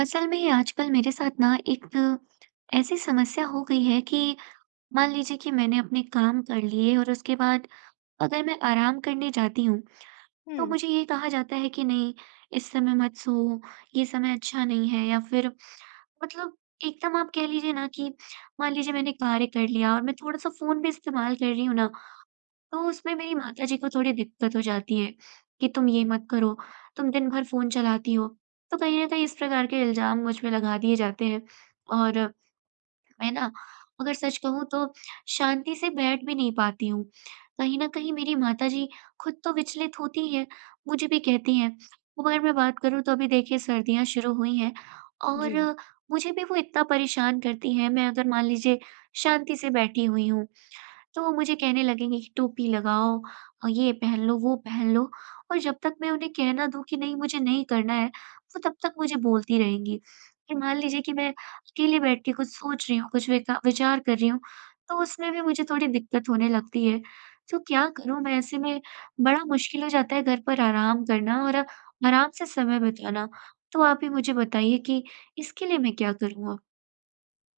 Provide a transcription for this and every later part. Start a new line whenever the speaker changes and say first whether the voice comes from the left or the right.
right: असल में आजकल मेरे साथ ना एक ऐसी समस्या हो गई है कि मान लीजिए कि मैंने अपने काम कर लिए और उसके बाद अगर मैं आराम करने जाती हूँ, तो
left: हुँ,
right: मुझे ये कहा जाता है कि नहीं, इस समय मत सो, ये समय अच्छा नहीं है। या फिर मतलब एकदम आप कह लीजिए ना कि मान लीजिए मैंने कार्य कर लिया और मैं थोड़ा सा फोन भी इस्तेमाल कर रही हूँ ना, तो उसमें मेरी माताजी को थोड़ी दिक्कत हो जाती है कि तुम ये मत करो, तुम दिन भर फ़ोन चलाती हो। तो कहीं न कहीं इस प्रकार के इल्ज़ाम मुझ पे लगा दिए जाते हैं और मैं ना, अगर सच कहूँ तो शांति से बैठ भी नहीं पाती हूँ। कहीं न कहीं मेरी माताजी खुद तो विचलित होती हैं, मुझे भी कहती हैं। मगर मैं बात करूँ तो अभी देखिए, सर्दियाँ शुरू हुई हैं
left: जी।
right: और मुझे भी वो इतना परेशान करती हैं, मैं अगर मान लीजिए शांति से बैठी हुई हूँ। तो वो मुझे कहने लगेंगे कि टोपी लगाओ, ये पहन लो, वो पहन लो। और जब तक मैं उन्हें कह ना दूँ कि नहीं मुझे नहीं करना है, वो तब तक मुझे बोलती रहेंगी। फिर मान लीजिए कि मैं अकेले बैठ के कुछ सोच रही हूँ, कुछ विका विचार कर रही हूँ, तो उसमें भी मुझे थोड़ी दिक्कत होने लगती है। तो क्या करूँ मैं ऐसे में? बड़ा मुश्किल हो जाता है घर पर आराम करना और आराम से समय बिताना। तो आप ही मुझे बताइए कि इसके लिए मैं क्या करूँ।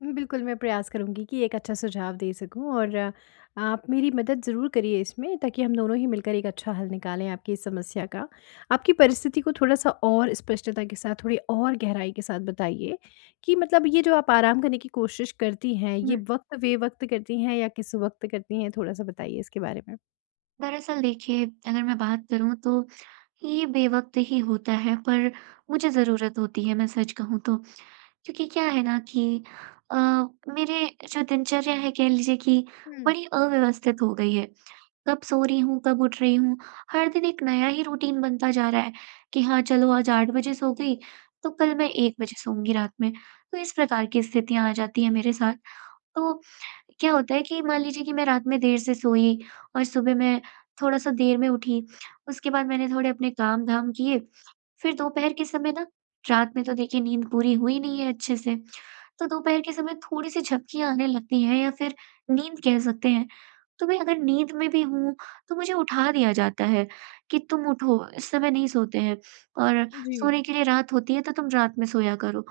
left: बिल्कुल, मैं प्रयास करूँगी कि एक अच्छा सुझाव दे सकूँ और आप मेरी मदद ज़रूर करिए इसमें, ताकि हम दोनों ही मिलकर एक अच्छा हल निकालें आपकी इस समस्या का। आपकी परिस्थिति को थोड़ा-सा और स्पष्टता के साथ, थोड़ी और गहराई के साथ बताइए कि मतलब ये जो आप आराम करने की कोशिश करती हैं, ये
right: अब?
left: वक़्त-बे-वक़्त करती हैं या किस वक़्त करती हैं? थोड़ा-सा बताइए इसके बारे में।
right: दरअसल देखिए, अगर मैं बात करूँ तो ये बेवक़्त ही होता है, पर मुझे ज़रूरत होती है, मैं सच कहूँ तो। क्योंकि क्या है ना कि अ, मेरे जो दिनचर्या है, कह लीजिए कि
left: हुँ,
right: बड़ी अव्यवस्थित हो गई है। कब सो रही हूँ, कब उठ रही हूँ, हर दिन एक नया ही रूटीन बनता जा रहा है कि हाँ, चलो आज 8 बजे सो गई तो कल मैं 1 बजे सोऊँगी रात में। तो इस प्रकार की स्थितियाँ आ जाती हैं मेरे साथ। तो क्या होता है कि मान लीजिए कि मैं रात में देर से सोई और सुबह मैं थोड़ा-सा देर में उठी, उसके बाद मैंने थोड़े अपने काम-धाम किए, फिर दोपहर के समय ना, रात में तो देखिए नींद पूरी हुई नहीं है अच्छे से, तो दोपहर के समय थोड़ी-सी झपकियाँ आने लगती हैं या फिर नींद कह सकते हैं। तो मैं अगर नींद में भी हूँ, तो मुझे उठा दिया जाता है कि तुम उठो, इस समय नहीं सोते हैं, और
left: जी।
right: सोने के लिए रात होती है तो तुम रात में सोया करो।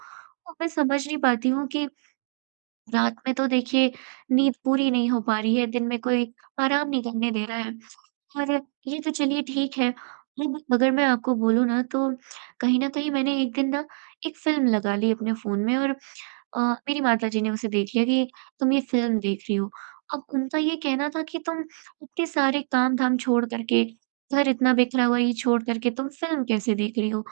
right: और मैं समझ नहीं पाती हूँ कि रात में तो देखिए नींद पूरी नहीं हो पा रही है, दिन में कोई आराम नहीं करने दे रहा है। और ये तो चलिए ठीक है, अब अगर मैं आपको बोलूँ ना तो कहीं न कहीं मैंने एक दिन ना, एक फ़िल्म लगा ली अपने फ़ोन में और अ, मेरी माताजी ने उसे देख लिया कि तुम ये फ़िल्म देख रही हो। अब उनका ये कहना था कि तुम इतने सारे काम-धाम छोड़ कर के, घर इतना बिखरा हुआ ये छोड़ कर के तुम फ़िल्म कैसे देख रही हो?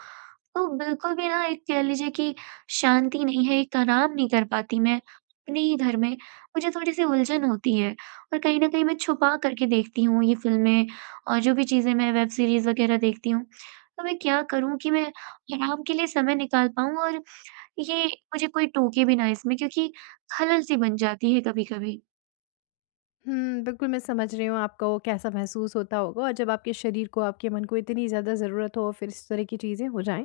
right: तो बिल्कुल भी ना, एक कह लीजिए कि शांति नहीं है, एक आराम नहीं कर पाती मैं अपने ही घर में। मुझे थोड़ी-सी उलझन होती है और कहीं न कहीं मैं छुपा करके देखती हूँ ये फ़िल्में और जो भी चीज़ें मैं वेब सीरीज़ वग़ैरह देखती हूँ। तो मैं क्या करूँ कि मैं आराम के लिए समय निकाल पाऊँ और ये मुझे कोई टोके भी ना इसमें, क्योंकि खलल-सी बन जाती है कभी-कभी।
left: हुँ, बिल्कुल मैं समझ रही हूँ आपको कैसा महसूस होता होगा, और जब आपके शरीर को, आपके मन को इतनी ज़्यादा ज़रूरत हो और फिर इस तरह की चीज़ें हो जाएँ,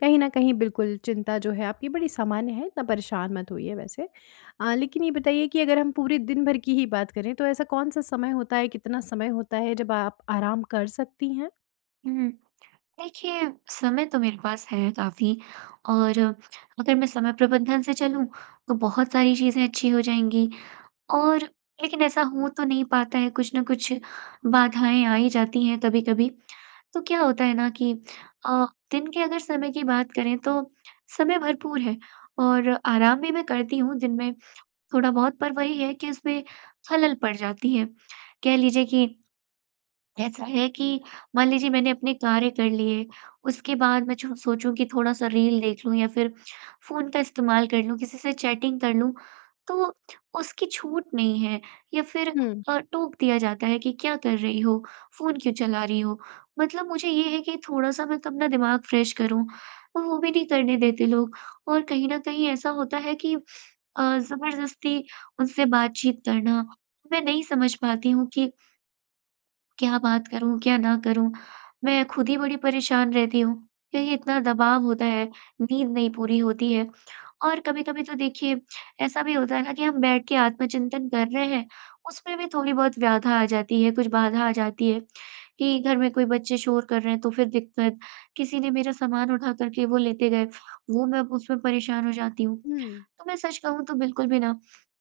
left: कहीं न कहीं बिल्कुल चिंता जो है आपकी बड़ी सामान्य है, इतना परेशान मत होइए वैसे। लेकिन ये बताइए कि अगर हम पूरे दिन भर की ही बात करें तो ऐसा कौन-सा समय होता है, कितना समय होता है जब आप आराम कर सकती हैं?
right: हुँ। देखिए, समय तो मेरे पास है काफ़ी, और अगर मैं समय प्रबंधन से चलूँ, तो बहुत सारी चीज़ें अच्छी हो जाएँगी, और लेकिन ऐसा हो तो नहीं पाता है, कुछ न कुछ बाधाएँ आ ही जाती हैं कभी-कभी। तो क्या होता है ना कि अ, दिन के अगर समय की बात करें तो समय भरपूर है और आराम भी मैं करती हूँ दिन में थोड़ा-बहुत, पर वही है कि उसमें खलल पड़ जाती है। कह लीजिए कि ऐसा है कि मान लीजिए मैंने अपने कार्य कर लिए, उसके बाद मैं जो सोचूँ कि थोड़ा-सा रील देख लूँ या फिर फ़ोन का इस्तेमाल कर लूँ, किसी से चैटिंग कर लूँ, तो उसकी छूट नहीं है। या फिर
left: हुँ,
right: टोक दिया जाता है कि क्या कर रही हो? फ़ोन क्यों चला रही हो? मतलब मुझे ये है कि थोड़ा-सा मैं तो अपना दिमाग फ्रेश करूँ, वो भी नहीं करने देते लोग। और कहीं न कहीं ऐसा होता है कि ज़बरदस्ती उनसे बातचीत करना, मैं नहीं समझ पाती हूँ कि क्या बात करूँ, क्या ना करूँ? मैं खुद ही बड़ी परेशान रहती हूँ, क्योंकि इतना दबाव होता है, नींद नहीं पूरी होती है। और कभी-कभी तो देखिए ऐसा भी होता है ना कि हम बैठ के आत्मचिंतन कर रहे हैं, उसमें भी थोड़ी बहुत व्याधा आ जाती है, कुछ बाधा आ जाती है, कि घर में कोई बच्चे शोर कर रहे हैं तो फिर दिक्कत, किसी ने मेरा सामान उठा कर के वो लेते गए, वो मैं उसमें परेशान हो जाती हूँ।
left: हुँ।
right: तो मैं सच कहूँ तो बिल्कुल भी ना,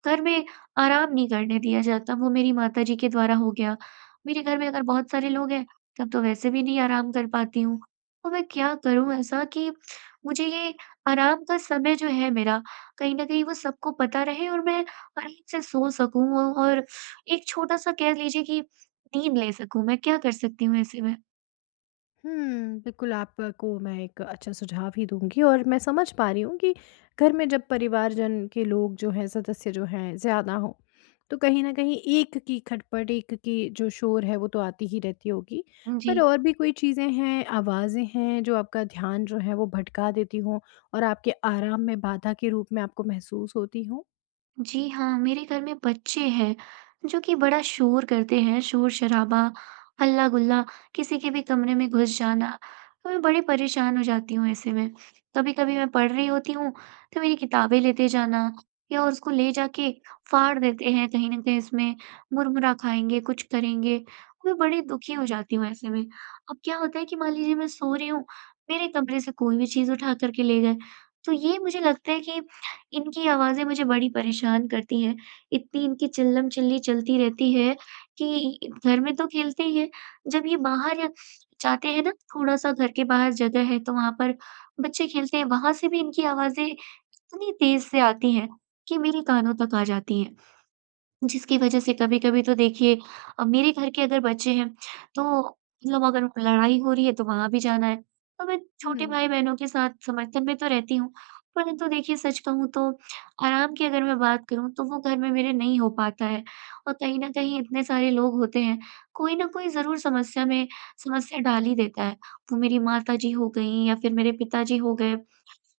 right: घर में आराम नहीं करने दिया जाता, वो मेरी माताजी के द्वारा हो गया। मेरे घर में अगर बहुत सारे लोग हैं, तब तो वैसे भी नहीं आराम कर पाती हूँ। तो मैं क्या करूँ ऐसा कि मुझे ये आराम का समय जो है मेरा, कहीं न कहीं वो सबको पता रहे और मैं आराम से सो सकूँ औ और एक छोटा-सा कह लीजिए कि नींद ले सकूँ। मैं क्या कर सकती हूँ ऐसे में?
left: हुँ, बिल्कुल आपको मैं एक अच्छा सुझाव ही दूँगी, और मैं समझ पा रही हूँ कि घर में जब परिवारजन के लोग जो हैं, सदस्य जो हैं ज़्यादा हों, तो कहीं न कहीं एक की खटपट, एक की जो शोर है वो तो आती ही रहती होगी।
right: जी।
left: पर और भी कोई चीज़ें हैं, आवाज़ें हैं जो आपका ध्यान जो है वो भटका देती हों और आपके आराम में बाधा के रूप में आपको महसूस होती हों?
right: जी हाँ, मेरे घर में बच्चे हैं, जो कि बड़ा शोर करते हैं, शोर-शराबा, हल्ला-गुल्ला, किसी के भी कमरे में घुस जाना। तो मैं बड़ी परेशान हो जाती हूँ ऐसे में। कभी-कभी मैं पढ़ रही होती हूँ, तो मेरी किताबें लेते जाना या उसको ले जाके फाड़ देते हैं कहीं न कहीं इसमें, मुरमुरा खाएँगे, कुछ करेंगे। मैं बड़ी दुखी हो जाती हूँ ऐसे में। अब क्या होता है कि मान लीजिए मैं सो रही हूँ, मेरे कमरे से कोई भी चीज़ उठा कर के ले गए, तो ये मुझे लगता है कि इनकी आवाज़ें मुझे बड़ी परेशान करती हैं। इतनी इनकी चिल्लम-चिल्ली चलती रहती है कि घर में तो खेलते ही हैं, जब ये बाहर जाते हैं ना, थोड़ा-सा घर के बाहर जगह है तो वहाँ पर बच्चे खेलते हैं, वहाँ से भी इनकी आवाज़ें इतनी तेज़ से आती हैं कि मेरे कानों तक आ जाती हैं। जिसकी वजह से कभी-कभी तो देखिए मेरे घर के अगर बच्चे हैं, तो मतलब अगर लड़ाई हो रही है तो वहाँ भी जाना है। तो मैं छोटे
left: हुँ।
right: भाई-बहनों के साथ समर्थन में तो रहती हूँ, परंतु देखिए सच कहूँ तो आराम की अगर मैं बात करूँ तो वो घर में मेरे नहीं हो पाता है। और कहीं न कहीं इतने सारे लोग होते हैं, कोई न कोई ज़रूर समस्या में समस्या डाल ही देता है। वो मेरी माताजी हो गईं या फिर मेरे पिताजी हो गए।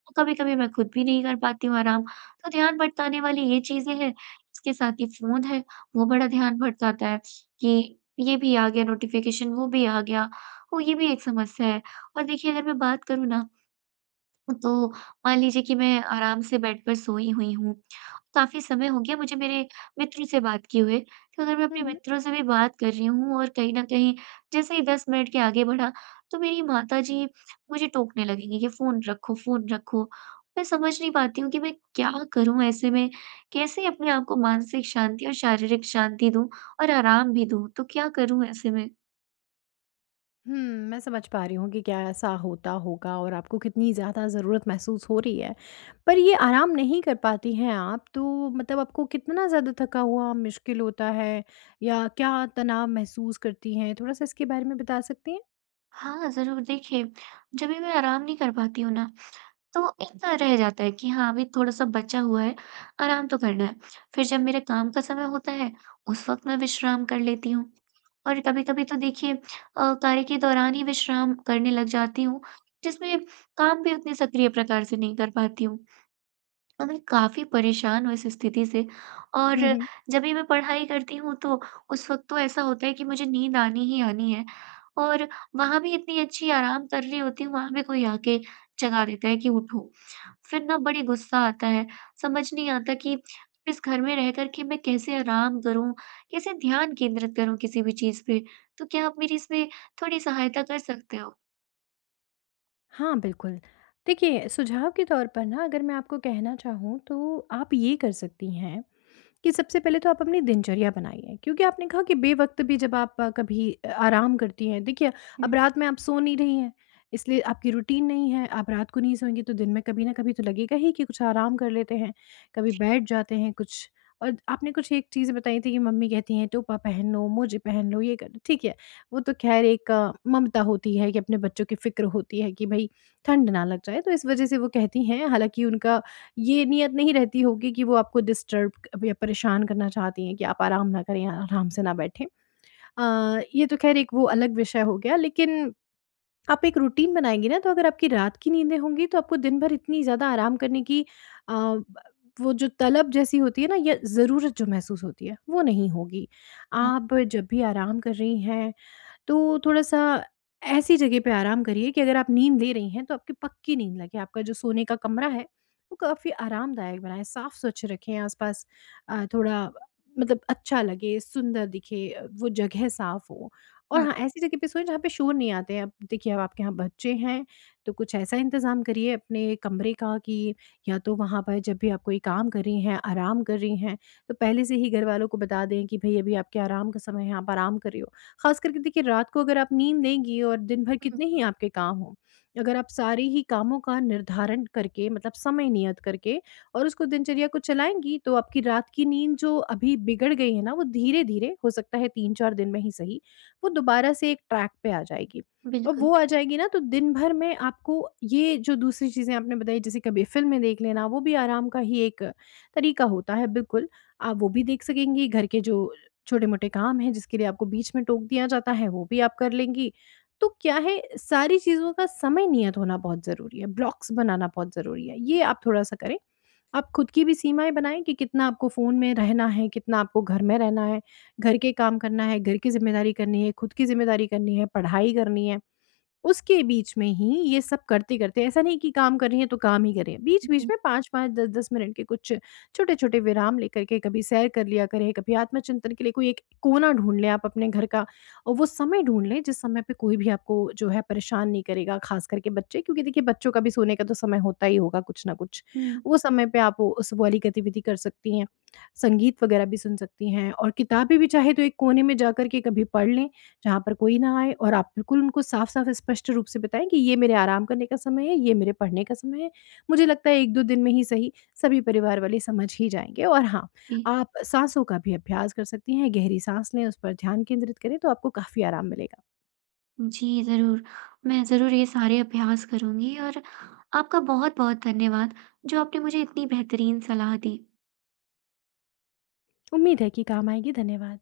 right: तो कभी-कभी मैं खुद भी नहीं कर पाती हूँ आराम, तो ध्यान भटकाने वाली ये चीज़ें हैं। इसके साथ ही फ़ोन है, वो बड़ा ध्यान भटकाता है कि ये भी आ गया नोटिफ़िकेशन, वो भी आ गया। वो ये भी एक समस्या है। और देखिए अगर मैं बात करूँ ना, तो मान लीजिए कि मैं आराम से बेड पर सोई हुई हूँ। काफ़ी समय हो गया मुझे मेरे मित्रों से बात किए हुए, तो अगर मैं
left: हुँ,
right: अपने
left: हुँ।
right: मित्रों से भी बात कर रही हूँ और कहीं न कहीं जैसे ही 10 मिनट के आगे बढ़ा, तो मेरी माताजी मुझे टोकने लगीं कि फ़ोन रखो, फ़ोन रखो। मैं समझ नहीं पाती हूँ कि मैं क्या करूँ ऐसे में? कैसे अपने आप को मानसिक शांति और शारीरिक शांति दूँ और आराम भी दूँ? तो क्या करूँ ऐसे में?
left: हुँ, मैं समझ पा रही हूँ कि क्या ऐसा होता होगा और आपको कितनी ज़्यादा ज़रूरत महसूस हो रही है। पर ये आराम नहीं कर पाती हैं आप, तो मतलब आपको कितना ज़्यादा थका हुआ मुश्किल होता है या क्या तनाव महसूस करती हैं? थोड़ा-सा इसके बारे में बता सकती हैं?
right: हाँ, ज़रूर देखिए, जब भी मैं आराम नहीं कर पाती हूँ ना, तो इतना रह जाता है कि हाँ, अभी थोड़ा-सा बचा हुआ है, आराम तो करना है। फिर जब मेरे काम का समय होता है, उस वक़्त मैं विश्राम कर लेती हूँ। और कभी-कभी तो देखिए कार्य के दौरान ही विश्राम करने लग जाती हूँ, जिसमें काम भी उतने सक्रिय प्रकार से नहीं कर पाती हूँ। तो मैं काफ़ी परेशान हूँ इस स्थिति से। और
left: हुँ, हुँ।
right: जब भी मैं पढ़ाई करती हूँ तो उस वक़्त तो ऐसा होता है कि मुझे नींद आनी ही आनी है, और वहाँ भी इतनी अच्छी आराम कर रही होती हूँ, वहाँ भी कोई आके जगा देता है कि उठो। फिर ना बड़ी गुस्सा आता है, समझ नहीं आता कि इस घर में रह कर के मैं कैसे आराम करूँ, कैसे ध्यान केंद्रित करूँ किसी भी चीज़ पे? तो क्या आप मेरी इसमें थोड़ी सहायता कर सकते हो?
left: हाँ, बिल्कुल। देखिए, सुझाव के तौर पर ना, अगर मैं आपको कहना चाहूँ तो आप ये कर सकती हैं कि सबसे पहले तो आप अपनी दिनचर्या बनाइए, क्योंकि आपने कहा कि बेवक्त भी जब आप कभी आराम करती हैं। देखिए, अब
right: हुँ,
left: रात में आप सो नहीं रही हैं, इसलिए आपकी रूटीन नहीं है। आप रात को नहीं सोएंगी तो दिन में कभी ना कभी तो लगेगा ही कि कुछ आराम कर लेते हैं, कभी
right: जी,
left: बैठ जाते हैं कुछ। और आपने कुछ एक चीज़ बताई थी कि मम्मी कहती हैं टोपा पहन लो, मोजे पहन लो, ये कर, ठीक है। वो तो खैर एक ममता होती है, कि अपने बच्चों की फिक्र होती है कि भाई ठंड ना लग जाए, तो इस वजह से वो कहती हैं। हालांकि उनका ये नियत नहीं रहती होगी कि वो आपको डिस्टर्ब क या परेशान करना चाहती हैं, कि आप आराम ना करें, आराम से ना बैठें। ये तो ख़ैर एक वो अलग विषय हो गया, लेकिन आप एक रूटीन बनाएँगी ना, तो अगर आपकी रात की नींदें होंगी तो आपको दिन भर इतनी ज़्यादा आराम करने की, ब वो जो तलब जैसी होती है ना, या ज़रूरत जो महसूस होती है, वो नहीं होगी।
right: हाँ,
left: आप जब भी आराम कर रही हैं तो थोड़ा-सा ऐसी जगह पे आराम करिए कि अगर आप नींद ले रही हैं, तो आपकी पक्की नींद लगे। आपका जो सोने का कमरा है, वो काफ़ी आरामदायक बनाएँ, साफ-स्वच्छ रखें आस-पास। थोड़ा मतलब अच्छा लगे, सुंदर दिखे, वो जगह साफ हो। और
right: हाँ,
left: हाँ, ऐसी जगह पे सोएँ जहाँ पे शोर नहीं आते हैं। अब देखिए, अब आपके यहाँ बच्चे हैं, तो कुछ ऐसा इंतज़ाम करिए अपने कमरे का कि या तो वहाँ पर जब भी आप कोई काम कर रही हैं, आराम कर रही हैं, तो पहले से ही घर वालों को बता दें कि भई अभी आपके आराम का समय है, आप आराम कर रही हो। ख़ास करके देखिए, रात को अगर आप नींद लेंगी और दिन भर
right: हुँ,
left: कितने ही आपके काम हों, अगर आप सारे ही कामों का निर्धारण करके मतलब समय नियत करके और उसको दिनचर्या को चलाएँगी, तो आपकी रात की नींद जो अभी बिगड़ गई है ना, वो धीरे-धीरे हो सकता है 3-4 दिन में ही सही, वो दोबारा से एक ट्रैक पे आ जाएगी। और
right: बिल्कुल,
left: वो आ जाएगी ना, तो दिन भर में आपको ये जो दूसरी चीज़ें आपने बताई, जैसे कभी फ़िल्में देख लेना, वो भी आराम का ही एक तरीका होता है बिल्कुल। आप वो भी देख सकेंगी, घर के जो छोटे-मोटे काम हैं जिसके लिए आपको बीच में टोक दिया जाता है, वो भी आप कर लेंगी। तो क्या है, सारी चीज़ों का समय नियत होना बहुत ज़रूरी है, ब्लॉक्स बनाना बहुत ज़रूरी है। ये आप थोड़ा-सा करें। आप खुद की भी सीमाएँ बनाएँ कि कितना आपको फ़ोन में रहना है, कितना आपको घर में रहना है, घर के काम करना है, घर की ज़िम्मेदारी करनी है, खुद की ज़िम्मेदारी करनी है, पढ़ाई करनी है। उसके बीच में ही ये सब करते-करते ऐसा नहीं कि काम कर रही हैं तो काम ही करें। बीच-बीच
right: हुँ,
left: में 5-5 10-10 मिनट के कुछ छोटे-छोटे विराम लेकर के कभी सैर कर लिया करें, कभी आत्मचिंतन के लिए कोई एक कोना ढूँढ लें आप अपने घर का, और वो समय ढूँढ लें जिस समय पे कोई भी आपको जो है परेशान नहीं करेगा, ख़ास करके बच्चे, क्योंकि देखिए बच्चों का भी सोने का तो समय होता ही होगा कुछ ना कुछ।
right: हुँ,
left: वो समय पे आप उस वाली गतिविधि कर सकती हैं। संगीत वगैरह भी सुन सकती हैं, और किताबें भी चाहे तो एक कोने में जाकर के कभी पढ़ लें, जहाँ पर कोई ना आए, और आप बिल्कुल उनको साफ-साफ स्पष्ट रूप से बताएँ कि ये मेरे आराम करने का समय है, ये मेरे पढ़ने का समय है। मुझे लगता है 1-2 दिन में ही सही, सभी परिवार वाले समझ ही जाएँगे, और हाँ,
right: जी।
left: आप साँसों का भी अभ्यास कर सकती हैं, गहरी साँस लें, उस पर ध्यान केंद्रित करें तो आपको काफ़ी आराम मिलेगा।
right: जी, ज़रूर। मैं ज़रूर ये सारे अभ्यास करूँगी और आपका बहुत-बहुत धन्यवाद, जो आपने मुझे इतनी बेहतरीन सलाह दी।
left: उम्मीद है कि काम आएँगी। धन्यवाद।